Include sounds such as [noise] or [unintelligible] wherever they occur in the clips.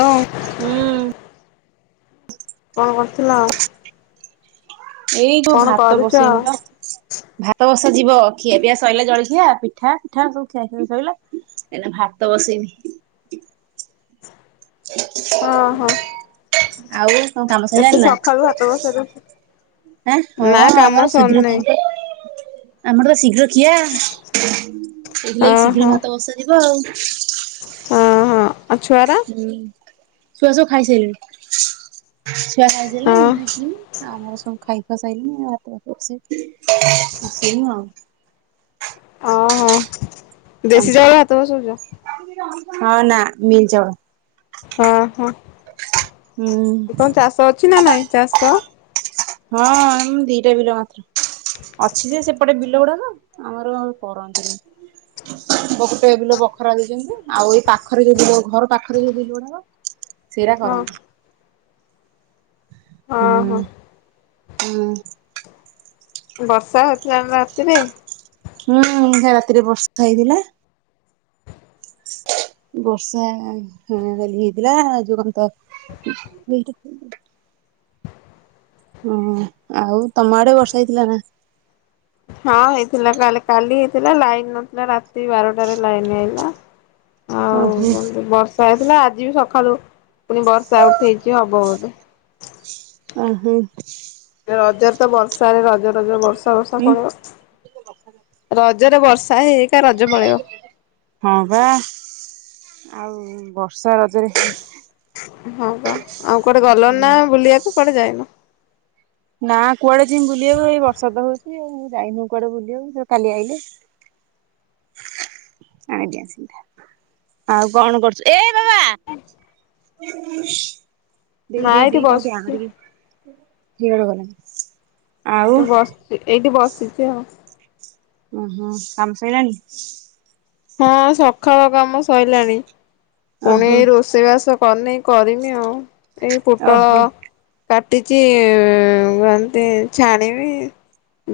Hello. ହୁଁ। କଣ କରୁଥିଲ? ଏଇ ଯୋଉ କଣ ଭାତ କରୁଛ ବସେଇନି ପା। ଭାତ ବସା ଯିବ ଖିଆ ପିଆ ସଇଲା ଜଳଖିଆ ପିଠା ପିଠା ସବୁ ଖିଆଖିଇ ସଇଲା। ଏଇନା ଭାତ ବସେଇମି। ହୁଁ। ହଁ ହଁ। ଆଉ କଣ କାମ ଏତେ ସଇଲାଣି ନା? ସକାଳୁ ହାତ ବସେଇ ଦଉଛ ଆଁ ହଁ ନା କାମ ଆମର ଶୀଘ୍ର ସରିନେଇ ଖାଆନ୍ତି। ଆମର ଶୀଘ୍ର ଖିଆ ସେଇଥିଲାଗି ଶୀଘ୍ର ଓହୋ ଭାତ ବସାଯିବ ଆଉ। ହଁ ହଁ ଆଉ ଛୁଆ ହୁଁ ଛୁଆ ସବୁ ଖାଇସାଇଲେନି। ଛୁଆ ଖାଇସାଇଲେନି ହଁ ମୁଁ ଖାଇସାଇଲିନି। ଆମ ଘରେ ସବୁ ଖାଇ ଖୁଆ ସାଇଲେନି ଆମ ଭାତ ଫାତ ବସେଇବି ଆଉ। ଅ ହଁ ଦେଶୀ ଚାମଚ ଚାଉଳ ଭାତ ବସଉଚ? ହଁ ନା ମିିଲ୍ ଚାଉଳ। ହଁ ହଁ ହୁଁ କଣ ଚାଷ ଅଛି ନା ନାଇଁ ଚାଷ? ହଁ ଆମ ଦିଟା ବିଲ ମାତ୍ର। ଅଛି ଯେ ସେପଟେ ବିଲ ଗୁଡାକ ଆମର କରନ୍ତିନି। ମୋ ଗୋଟେ ବିଲ ବଖରା ଦେଇଛନ୍ତି ଆଉ ଏଇ ପାଖରେ ଯୋଉ ବିଲ ଘର ପାଖରେ ଯୋଉ ବିଲ ଗୁଡା ସେଇଗୁଡ଼ା ହଁ କରନ୍ତି ହଁ ଉଁ ହଁ ହୁଁ। ବର୍ଷା ହଉଥିଲା ନା ରାତିରେ ହୁଁ ଉଁ ସେ ରାତିରେ ବର୍ଷା ହେଇଥିଲା। ବର୍ଷା ଆ- ଆ -ହ -ଅ ଖାଲି ହେଇଥିଲା ଆ ଯେ କନ୍ତ। [inaudible] ହୁଁ ଆଉ ତମ ଆଡେ ବର୍ଷା ହେଇଥିଲା ନା? ହଁ ହେଇଥିଲା କାଲି କାଲି ହେଇଥିଲା ଲାଇନ୍ ନଥିଲା ରାତି ବାରଟାରେ ଲାଇନ୍ ଆଇଲା। [unintelligible] ଆଉ ଓହୋ କଣ ତ ବର୍ଷା ହେଇଥିଲା ଆଜି ବି ସକାଳୁ ଫୁନି ବର୍ଷା ଉଠେଇଛି ହବ ବୋଧେ। ଆଁ ହୁଁ ରଜରେ ତ ବର୍ଷାରେ ରଜ ରଜ ବର୍ଷା ବର୍ଷା ହୁଁ। ପଳେଇବ। ରଜରେ ବର୍ଷା ହେକ୍ ହଁ ବା ଆଉ ବର୍ଷ ରଜ୍ ଉଁ ହଁ ବା ଆଉ କୁଆଡେ ଗଲନା ନା ବୁଲିବାକୁ କୁଆଡେ ଯାଇନ? ନାଁ କୁଆଡେ ଯିମ୍ ବୁଲିବାକୁ ଏଇ ବର୍ଷା ତ ହୋଉଚି ଆଉ, ମୁଁ ଯାଇନୁ କୁଆଡେ ବୁଲିବାକୁ ଯଉ କାଲି ଆଇଲେ। ଆଜ୍ଞା ସିଧା ଆଉ କଣ କରୁଚ? ଏ ବାବା। ଦେଇ ନା ଦେଇ ଏଇଠି ଦେଇ ତାକୁ ଟିକେ ଆଣ ବସିଛି ଟିକେ ହିଆଡେ ଗଲାଣି। ଆଉ ଏ ବସଚି ଏଇଠି ବସିଛି ଆଉ। ଉୁଁ ହୁଁ କାମ ଶଇଲାଣି? ହଁ ସଖାଳ କାମ ସଇଲାଣି। ପୁଣି ଓହୋ ଏଇ ରୋଷେଇବାସ କରିନି କରିମି ଆଉ, ଏଇ ପୋଟଳ ଓହୋ କାଟିଚି କେନ୍ତି ଛାଣିମି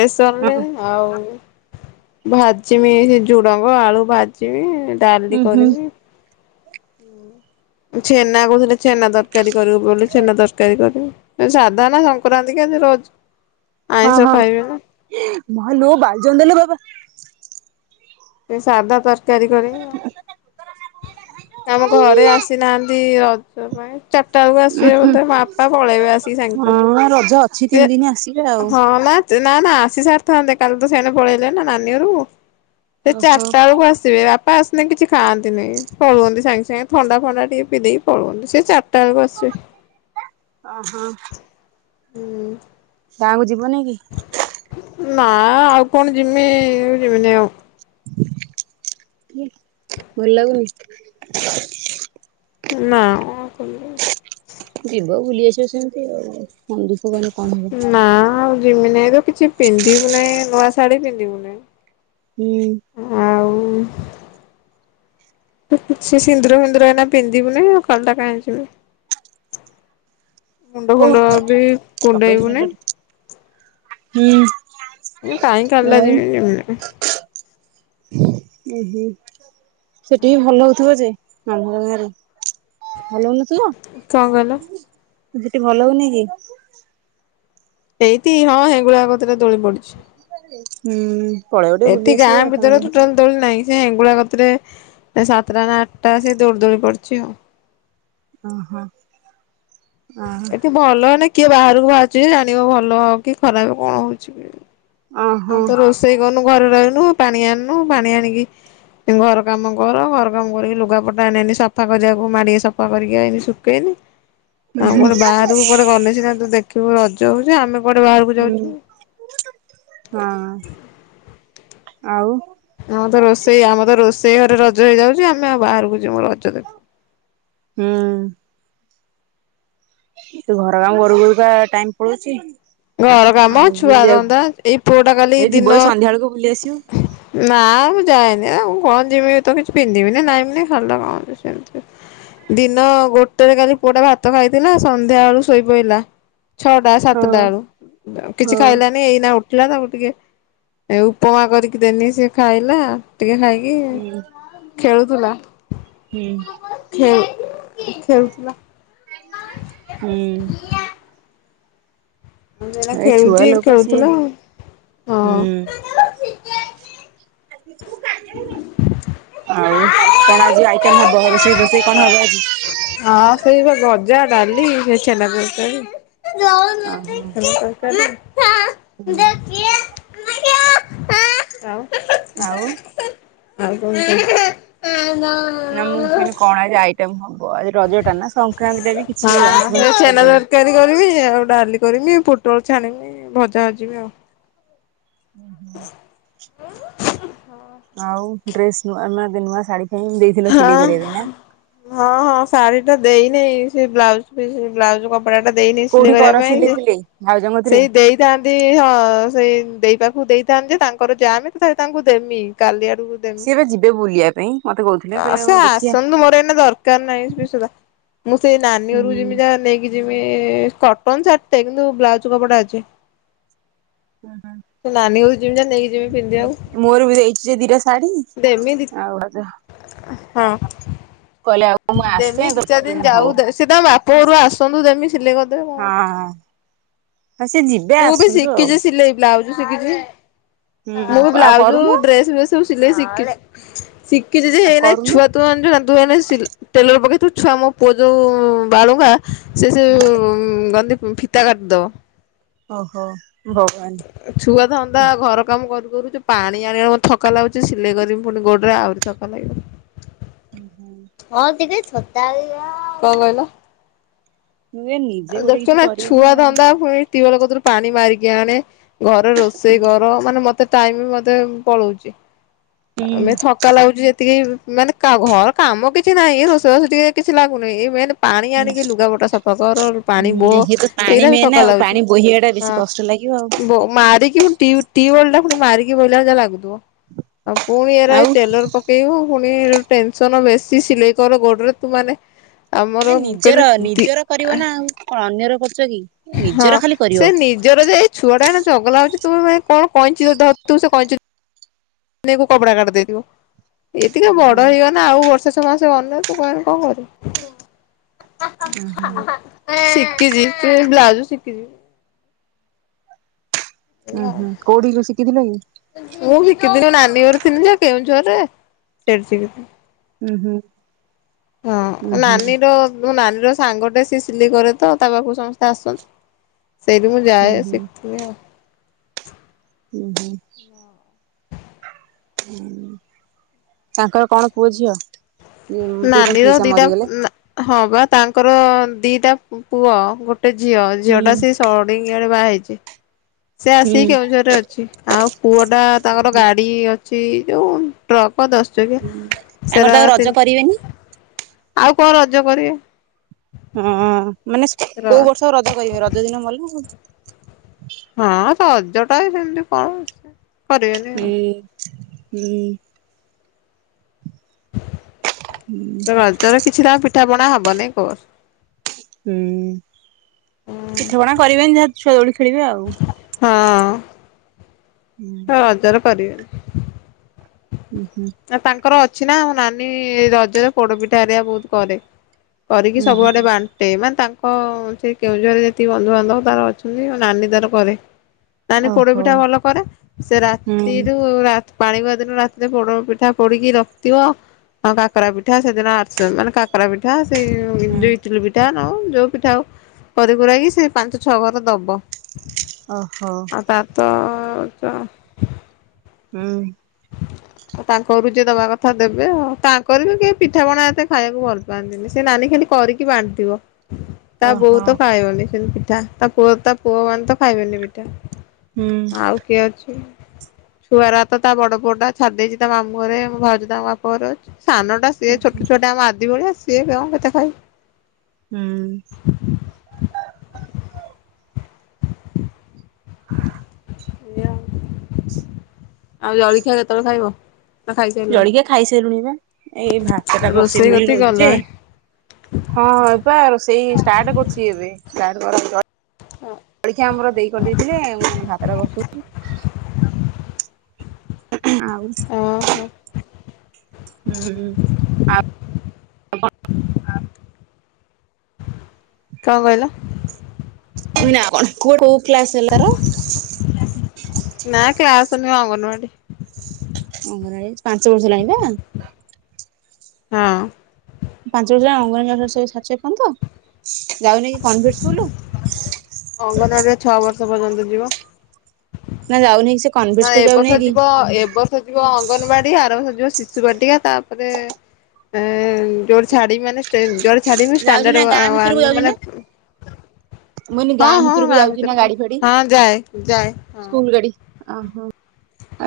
ବେସନ୍ ହଁ ରେ ଆଉ ଭାଜିମି ସେ ଝୁଡ଼ଙ୍ଗ, ଆଳୁ ଭାଜିମି ଉଁ ଡାଲି ହୁଁ କରିମି ଛେନା କହୁଥିଲେ ଛେନା ତରକାରୀ କରିବୁ ବୋଲି, ଛେନା ତରକାରୀ କରିବୁ। ସାଧ ନା ସଂକ୍ରାନ୍ତି କାଲି ରଜ ହଁ ହଁ ଏଁ ମାଲୋ ବାଲିଜନ୍ଦା ଲୋ ବାବା। ସେ ସାଧା ତରକାରୀ କରିବି। ଆଉ। ଭ। [unintelligible] ଆମ ଘରେ ଆସିନାହାନ୍ତି ରଜ ପାଇଁ ଚାରିଟା ବେଳକୁ ଉଁ ଆସିବେ ହୁଁ ବୋଧେ, ଟ ବାପା ପଳେଇବେ ଆସିକି ସାଙ୍ଗ ସାଙ୍ଗ। ହଁ ରଜ ଅଛି। ସେ ତିନି ଦିନ ଆସିବେ ଆଉ ହଁ ନା ନା ନା ଆସି ସାରିଥାନ୍ତେ କାଲି ତ ସେଣେ ପଳେଇଲେ ନା ନାନୀ ଘର କୁ। ସେ ଓହୋ ଚାରିଟା ବେଳକୁ ଆସିବେ ବା ପା ଆସନାେ କିଛି ଖାଆନ୍ତି ନାହିଁ। ପଳୁଅନ୍ତି ସାଙ୍ଗେ ସାଙ୍ଗେ ଥଣ୍ଡା ଫଣ୍ଡା ଟିକେ ପିଧେଇକି ପଳୁଅନ୍ତି। ସେ ଚାରଟା ବଳକୁ ଆସିବେ। ଓହୋ। ହୁଁ। ଗାଁକୁ ଯିବନି କି? ନା ଆଉ କଣ ଯିମି, ଯିମିନି ଆଉ। ଭଲ ଲାଗୁନି? ନା [inaudible] ଯିବ ବୁଲି ଆସିବ ସେମିତି ଆଉ କହିଲେ କଣ? ନା ଆଉ ଯିମି ନାହିଁ ତ କିଛି ପିନ୍ଧିବୁ ନାହିଁ ନୂଆ ଶାଢୀ ପିନ୍ଧିବି ନାହିଁ। ହୁଁ। ଆଉ। କିଛି ସିନ୍ଦୁର ଫିନ୍ଦୁର ଏଇନା ପିନ୍ଧିବୁନି ଆଉ ଖାଲିଟା କାହିଁ ଯିବି। ମୁଣ୍ଡ ଫୁଣ୍ଡ ବି କୁଣ୍ଡେଇବୁ ନାହିଁ। ହୁଁ। ମୁଁ କାଇଁ ଖାଲିଟା ଆଉ ଯିମି ଯିମିନି ନାଇଁ। ଓହୋ ସେଠିକି ଭଲ ହଉଥିବ ଯେ ଆ ଘର ଗାଁରେ। ଭଲ ହଉନଥିବ। କଣ କହିଲ? ସେଠି ଭଲ ହଉନି କି? ସେଇତିି ହଁ ହେଙ୍ଗୁଳା କତିରେ ଦୋଳି ପଡିଛି। ହୁଁ ପଳେଇ ଟିକେ ଏଠି ବୁଲି ଗାଁ ଆସିବ। ଭିତରେ ଟୋଟାଲ ଦୋଳି ନାହିଁ ସେ ହେଗୁଳା କତିରେ ସାତଟା ନା ଆଠଟା ସେ ଦୌଡ଼ି ଦୋଳି ପଡିଛି ଆଉ। ଓହୋ ହଁ। ଏଠି ଭଲ ନା କିଏ ବାହାରକୁ ବାହାରୁଛି ଯେ ଜାଣିବ ଭଲ ହବ କି ଖରାପ କଣ ହଉଛି? ଆଉ ଓହୋ ତ ରୋଷେଇ କରୁନୁ ଘରେ ରହନୁ ପାଣି ଆଣିନୁ ପାଣି ଆଣିକି। ଘର କାମ କର ଘର କାମ କରିକି ଲୁଗାପଟା ଆଣେନି ସଫା କରିବାକୁ ମାଡ଼ିକି ସଫା କରିକି ଆଇନି ଶୁଖେଇନି। [inaudible] ଆମେ କୁଆଡେ ବାହାରକୁ କୁଆଡେ ଗଲେ ସିନା ତୁ ଦେଖିବୁ ରଜ ହଉଛି ଆମେ କୁଆଡେ ବାହାରକୁ ହୁଁ ଯାଉଛୁ। ହଁ ଆଉ। ଆମର ତ ରୋଷେଇ ଆମର ତ ରୋଷେଇ ଘରେ ରଜ ହେଇଯାଉଛି ଆମେ ଆଉ ବାହାରକୁ ଯିବୁ ରଜ ଦେଖିବୁ। ହୁଁ। ତୁ ଘର କାମ କରୁ କରୁ ପା ଟାଇମ ପଳଉଛି। ଘର କାମ ଆଉ ଛୁଆ ବୁଲିବାକୁ ଧନ୍ଦା ଏଇ ପୁଅଟା କାଲି ଏଇ ଯିବ ଦିନ। ଏଇ ସନ୍ଧ୍ୟା ବେଳକୁ ବୁଲି ଆସିବ। ନା ମୁଁ ଯାଏନି ଆ ମୁଁ କଣ ଯିମି ତ କିଛି ପିନ୍ଧିବିିନି ନାଇବିନି ଖାଲିଟା କଣ ଯିମି ସେମିତି। ଦିନ ଗୋଟେରେ କାଲି ପୁଅଟା ଭାତ ଖାଇଥିଲା ସନ୍ଧ୍ୟା ବେଳୁ ଶୋଇ ପଇଲା। ଛଅଟା ସାତଟା ହଁ ବେଳୁ କିଛି ହଁ ଖାଇଲାନି ଏଇନା ଉ ଥିଲା ତାକୁ ଟିକେ ଉପମା କରିକି ଦେନି ସେ ଖାଇଲା ଟିକେ ଖାଇ। କି ହୁଁ ଖେଳୁଥିଲା? ହୁଁ। ଖେଳୁ ଖେଳୁଥିଲା। ହୁଁ। ମୁଁ ଏଇନା ଏ ଛୁଆ ଖେଳୁଛି ଲୋକ ସିଏ ଖେଳୁଥିଲା ଆଉ ହୁଁ। ହଁ। ଆଉ କଣ ଆଜି ଆଇଟ ହବ ରୋଷେଇ ଫୋଷେଇ। ରୋଷେଇ କଣ ହବ ଆଜି। ହଁ ସେଇ ବା ଭଜା ଡାଲି ସେଇ ଛେନା ତରକାରୀ। ଦଉନାହାନ୍ତି ଓହୋ କି ନା ଥା ଦେଖିଆ। [unintelligible] ଆଉ। [unintelligible] ନା ମୁଁ କହିଲି କଣ ଆଜି ଆଇଟମ୍ ହବ ଆଜି ରଜଟା ନା ସଂକ୍ରାତିଟା ବି କିଛି ହଁ ଆଇଁଷ ସେ ଫାଇଷ ଛେନା ହବନି। ତରକାରୀ କରିବି ଆଉ ଡାଲି କରିମି ପୋଟଳ ଛାଣିବି ଭଜା ଭାଜିବି ଆଉ। ଆଉ। ଡ୍ରେସ ନୂଆ ନୂଆ ଶାଢୀ କିଣିବି। ହଁ- ହଁ -ହଁ ଶାଢୀ ଟା ଦେଇନି ସେ ବ୍ଲାଉଜ୍ ପିସ୍ ବ୍ଲାଉଜ୍ କ କପଡ଼ାଟା ଦେଇନି ସିଲେଇ କରିବା ପାଇଁ ସେ ଆଉ ଯମୁ ସେଇ ଦେଇ ଥାନ୍ତି, ହଁ ସେଇ ଦେଇ ପାଖକୁ ଦେଇଥାନ୍ତି ଯେ ତାଙ୍କର ଯାମେ ତ ତାଙ୍କୁ ଦେମି କାଲି ଆଡୁ ଦେ ସିଏ ବା ଯିବେ ବୁଲିବା ପାଇଁ ମତେ କହୁଥିଲେ ଅଁ କହିଲେ ସେ ଆଉ ଦେଖିଆ ଆସନ୍ତୁ ମୋର ଏନା ଦର୍ କା ନାହିଁ ସେରା ସୁଧା ମୁଁ ସେ ନାନୀ ହୁଁ। ଘରକୁ ଯିମି ତା ନେଇକି ଯିମି -ଇ -ଇ -ଇ କଟନ୍ ସାର୍ଟଟେ କିନ୍ତୁ ବ୍ଲାଉଜ୍ କପଡା ଅଛି। ସେ ନାନୀ ଘରକୁ ଯିମି ଯା ନେଇକି ଯିମି ପିନ୍ଧିବାକୁ [unintelligible] ମୋର ବି ଦେଇଛି ଯେ ଦିଟା ଶାଢୀ ଦେମି ଦି ଆଉ ସେ ହଁ। ଆଉ ମୁଁ ଆସେ ଦେମି ତ ଦିଚାର୍ ଦିନ୍ ହଉ। ଯାଉ ଦେ ସି ତାଙ୍କ ବାପ ଘରୁ ଆସନ୍ତୁ ଦେମି ସିଲେଇ କ ହଁ ଅଁ ହଁ ସେ ଯିବେ ମୁଁ ବି ଆସନ୍ତୁ ଆଉ। ଶିଖିଛି ସିଲେଇ ବ୍ଲାଉଜ ଶିଖିଛି, ହୁଁ ମୁଁ ବି ଆଉ ବ୍ଲାଉଜ୍ କରୁନୁ। ଡ୍ରେସ୍ ବ୍ରେସ୍ ତୁ ସିଲେଇ ସିକିଚୁ ଶିକିଚୁ ଯେ ଆଉ ହେନାଇ କରୁନୁ ଛୁଆ ତୁ ଜନ୍ ଜା ତୁ ଏ ଟେଲର୍ ପକେଇତୁ ଛୁଆ ମୋ ପୁଅ ଯୋଉ ବାଳୁଙ୍ଗା। ସେ- ସେ ଗନ୍ଧି ଫିତା କାଟିଦବ। ଓହୋ। ଭଗ୍ ବାନ୍। ଛୁଆ ଧନ୍ଦା ଘର କାମ କରୁ କରୁ ପାଣି ଆଣିବା ମତେ ଥକା ଲାଗୁଛି ସିଲେଇ କରିବି ପୁଣି ଗୋଡରେ ଆହୁରି ଥକା ଲାଗିବ। ଓ ହୋ। ହଁ ଟିକେ ଛତା ଆଲ କଣ କହିଲ? ହୁଏନି। ଦେଖୁଛୁ ନା ଛୁଆ ଧନ୍ଦା ପୁଣି ଟିୱଲ କତିରୁ ପାଣି ମାରିକି ଆଣେ। ଘରେ ରୋଷେଇ କର ମାନେ ମତେ ଟାଇମ୍ ବି ମତେ ପଳଉଛି, ହୁଁ ଆମେ ଥ ଥକା ଲାଗୁଛି ଯେତିକି ମାନେ ଘର କାମ କିଛି ନାହିଁ, ଏ ରୋଷେଇ ବାଷ ଟିକେ କିଛି ଲାଗୁନି ଏ ମେନେ ପାଣି ହୁଁ ଆଣିକି ଲୁଗା ପଟା ସଫା। ହ ପାଣି ହୁଁ ବୋହ ଇଏ ତ ପାଣି ଏରା ବି ମେନ୍ ଥକା ଆଉ ଲାଗୁଚି ପାଣି ବୋହିବା ଟା ବେଶୀ ହଁ କଷ୍ଟ ଲାଗିବ ଆଉ। ବୋ ହୋଉ ମାରିିକ କି ଟିୟୁ -ଟିୱଲ୍ ଟାକୁ ମାରିିକି ବୋହିଲେ ଯା ଲାଗୁଥିବ। ଆଉ ପୁଣି ଏରା ଏ ଆଉ ଟେଲର୍ ପକେଇବୁ ପୁଣି ଟେନ୍ ସନ୍ ବେଶୀ ସିଲେଇ କର ଗୋଡରେ ତୁ ମାନେ ଆମର ନା ନିଜର କହିଲେ ତି ନିଜର କରିବ ନା ଆଉ କଣ ଅନ୍ୟର କରୁଛ କି ହଁ ନିଜର ଖାଲି ସେ କରିବ। ନିଜର ଯେ ଏଇ ଛୁଆ ଟା ଏରା ଚଗଲା ହୋଉଛି ତୁ କଣ କ କଇଁଚି ଧ ଥିବୁ ତୁ ସେ କହିଁଚି ଦେ ମୁ କପଡା କାଟ୍ ଦେବି ଏ ଟିକେ ଉଁ ହୁଁ ବଡ ହେଇଗନେ। ନା ଆଉ ବର୍ଷେ ଛ ମାସେ ଅନ୍ୟ ତୁ କହିଲୁ କଣ ଉଁ ହୁଁ କରିବୁ। ଶିଖିଛି, ବ୍ଲାଜୁ ଶିଖିଛି। ଉୁଁ -ହୁଁ କୋଉଠିକି ଶିଖିଥିଲ କି? ମୁଁ ଶିକିଥିନି ନାନୀ ଘର ଥିନି ଯେ କେଉଁଝର୍ ରେ ସେଠି ସି ହୁଁ- ହୁଁ। ଉଁ ହଁ ନାନୀର ମୋ ନାନୀ ର ସାଙ୍ଗଟେ ସେ ସିଲେଇ କରେ ତ ତା ପାଖକୁ ସମସ୍ତେ ଆସନ୍ତି। ସେଇଠି ମୁ ଉଁ ଯାଏଁ ହୁଁ ଶିଖେ ଆଉ। ହୁଁ -ହୁଁ। ହୁଁ ତାଙ୍କର କଣ ପୁଅ ଝିଅ? ତୁ ତାଙ୍କ ନାନୀର ପିଇସା ଦିଟା ମରିଗଲେ। ନା ହଁ ବା ତାଙ୍କର ଦିଟା ପୁ ପୁଅ ଗୋଟେ ଝିଅ, ହୁଁ ଝିଅ ଟା ସେ ସଡିଙ୍ଗିଆ ରେ ବାହା ହେଇଛି। ସେ ହୁଁ। ଆସିକି କେଉଁଝରରେ ଅଛି, ଆଉ ପୁଅ ଟା ତାଙ୍କର ଓହୋ। ଗାଡି ଅ ଛି, ଯୋଉ ଟ୍ରକ ଦଶ ହୁଁ ଚକିଆ ତାଙ୍କର ସେରା ତ ଆଉ ରଜ ଅତି। କରିବେନି। ଆଉ କଣ ରଜ କରିବେ? ହଁ ମାନେ ର କୋଉ ବର୍ଷ ରଜ କରିବେ, ରଜ ଦିନ ମଲାଉ। ହଁ ସଜଟା ଏ ସେମିତି କଣ? କରିବେନି ଆଉ ହୁଁ ହୁଁ। [unintelligible] ରଜରେ କିଛିଟା ପିଠା ପଣା ହବନି କୋର। ହୁଁ ପିଠାପଣା କରିବେନି ଯାହା ଛୁଆ ଦୋଳି ଖେଳିବେ ଆଉ। ହଁ। [unintelligible] ଫଜର କରିବେନି। ହୁଁ ହୁଁ। ନା ତାଙ୍କର ଅଛି ନା ନାନୀ ରଜରେ ପୋଡ ପିଠା ହେରିଆ ବହୁତ କରେ। କରିକି ଉଁ ସବୁଆଡେ ହୁଁ ବାନ୍ ଣ୍ଟେଇ ମାନ୍, ତାଙ୍କ ସେ କେଉଁଝରରେ ଯେତିକି ବନ୍ଧୁବାନ୍ଧବ ତାର ଅଛନ୍ତି ନାନୀ ତାର କରେ। ନାନୀ ଓହୋ ପୋଡପିଠା ଭଲ କରେ, ସେ ହୁଁ ରାତିରୁୁ ରାତ ପାଳିବା ଦିନ ରାତିରେ ପୋଡପି ପିଠା ପୋଡିକି ରଖିଥିବ। ଆଉ କାକରା ପିଠା ସେଦିନ ଆରିଶା ମାନେ କାକରା ପିଠା ସେଇ ହୁଁ [unintelligible] ପିଠା ହଉ ଯୋଉ ପିଠା ହଉ, କରି ପୁଳାଇ ସେ ପାଞ୍ଚ ଛଅ ଘର ଦବ। ଓହୋ। ଆଉ ତାରଥ ଚ ହୁଁ। ତାଙ୍କ ବି ଯିଏ ଦବା କଥା ଦେବେ ଆଉ, ତାଙ୍କର ବି କିଏ ପିଠା ପଣା ଏତେ ଖାଇବାକୁ ଭଲ ପାନ୍ତିନି। ସେ ନାନୀ ଖାଲି କରିକି ବାଣ୍ଟିବ। ତା ବୋହୂ ଓହୋ ତ ଖାଇବନି ସେମିତି ପିଠା, ତା ପୁଅ ତା ପୁଅ ମାନେ ତ ଖାଇବେନି ପିଠା। ହୁଁ ଆଉ କିଏ ଅଛି, ଛୁଆ ଗୁରାତ ତା ବଡ ପୁଅ ଟା ଛାଡିଦେଇଛି ତା ମାମୁଁ ଘରେ ମୋ ଭାଉଜ ତା ବାପଘରେ ଅଛି। ସାନ ଟା ସିଏ ହୁଁ ଛୋଟ ଛୁଆଟା ଆମ ଆଦି ଭଳିଆ ସିଏ କଣ ପିଠା ଖାଇବ। ହୁଁ। [unintelligible] ଆଉ ଜଳଖିଆ କେତେବେଳେ ଖାଇବ? ନା ଖାଇସାରିଲଣି? ଜଳିଖିଆ ଖାଇସାରିଲୁଣି ବା, ଏଇ ଭାତ ଟା ରୋଷେଇ ବସେଇବୁ ବୋଲି କତିକି ନଉଛି ଯେ ଗଲଣି ହଁ ବା ସେଇ ଷ୍ଟାର୍ଟ କରୁଛି ଏବେ, ତାର ଗରମ ଦହି ହଁ। ଜଳିଖିଆ ଆମର ଦେଇ କରିଦେଇଥିଲେ, ମୁଁ ଭାତଟା ବସଉଛି। ଆଉ ଓହୋ ହୁଁ। କଣ କହିଲ? ମୁଁ କହିଲି ଆଉ କଣ, କୁଅ କୋଉ କ୍ଲାସ ହେଲା ତାର? ନା କ୍ଲାସ୍ ନୁହେଁ ଅଙ୍ଗନବାଡି। ଅଙ୍ଗରାଇଜ୍ ପାଞ୍ଚ ବର୍ଷ ହେଲାଣି ବା? ହଁ। [unintelligible] ଅଙ୍ଗନବାଡ଼ିଆ ଛଅ ବର୍ଷ ପର୍ଯ୍ୟନ୍ତ ଯିବ। ନା ଯାଉନହିଁ ସେ କନଭେଟ ନା ସ୍କୁଲ ଯାଉନି ଏବସ କି? ଜିବ ଏବସଜିବ ଅଙ୍ଗନବାଡି ଆର ବସଜିବ ଶିଶୁ ବାଟିକା ତାପରେ ଏ ଜୋର ଛାଡି ମାନେ ଜୋର ଛାଡି ଯାଉଛି ମାନେ ନା ଆ ଗାଁ ଭିତରକୁ ୱାନ ଯାଉଛି ନା? ମୁଁ କହିନି ହଁ ଗାଁ ହଁ ଭିତରକୁ ଗାଁ ଯାଉଛି ଭିତରେ ନା ବି ଗାଡି ଫାଡି ହଁ ଯାଏ ଯାଏ ହଁ। ସ୍କୁଲ ଗାଡି ଓହୋ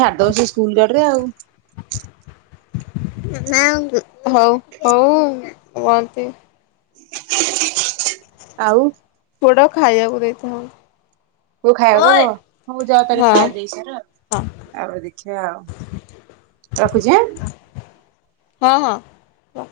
ଛାଡିଦ ବସ ସ୍କୁଲ ଗଡରେ ଆଉ। ହଁ ହଉ ହଉ ଭଲତି ଆଉ। ପୋଡ ଖାଇବାକୁ ଦେଇଥାଉ। କୋଉ ହଁ ଖାଇବା କ ହ ମୁଁ ଯା ତାରଲେ ଖାଇବା ଦେଇ ସାର। ଆପରେ ଦେଖିବା ଆଉ ରଖୁଛି ଆଁ। ହଁ ହଁ। ହଁ।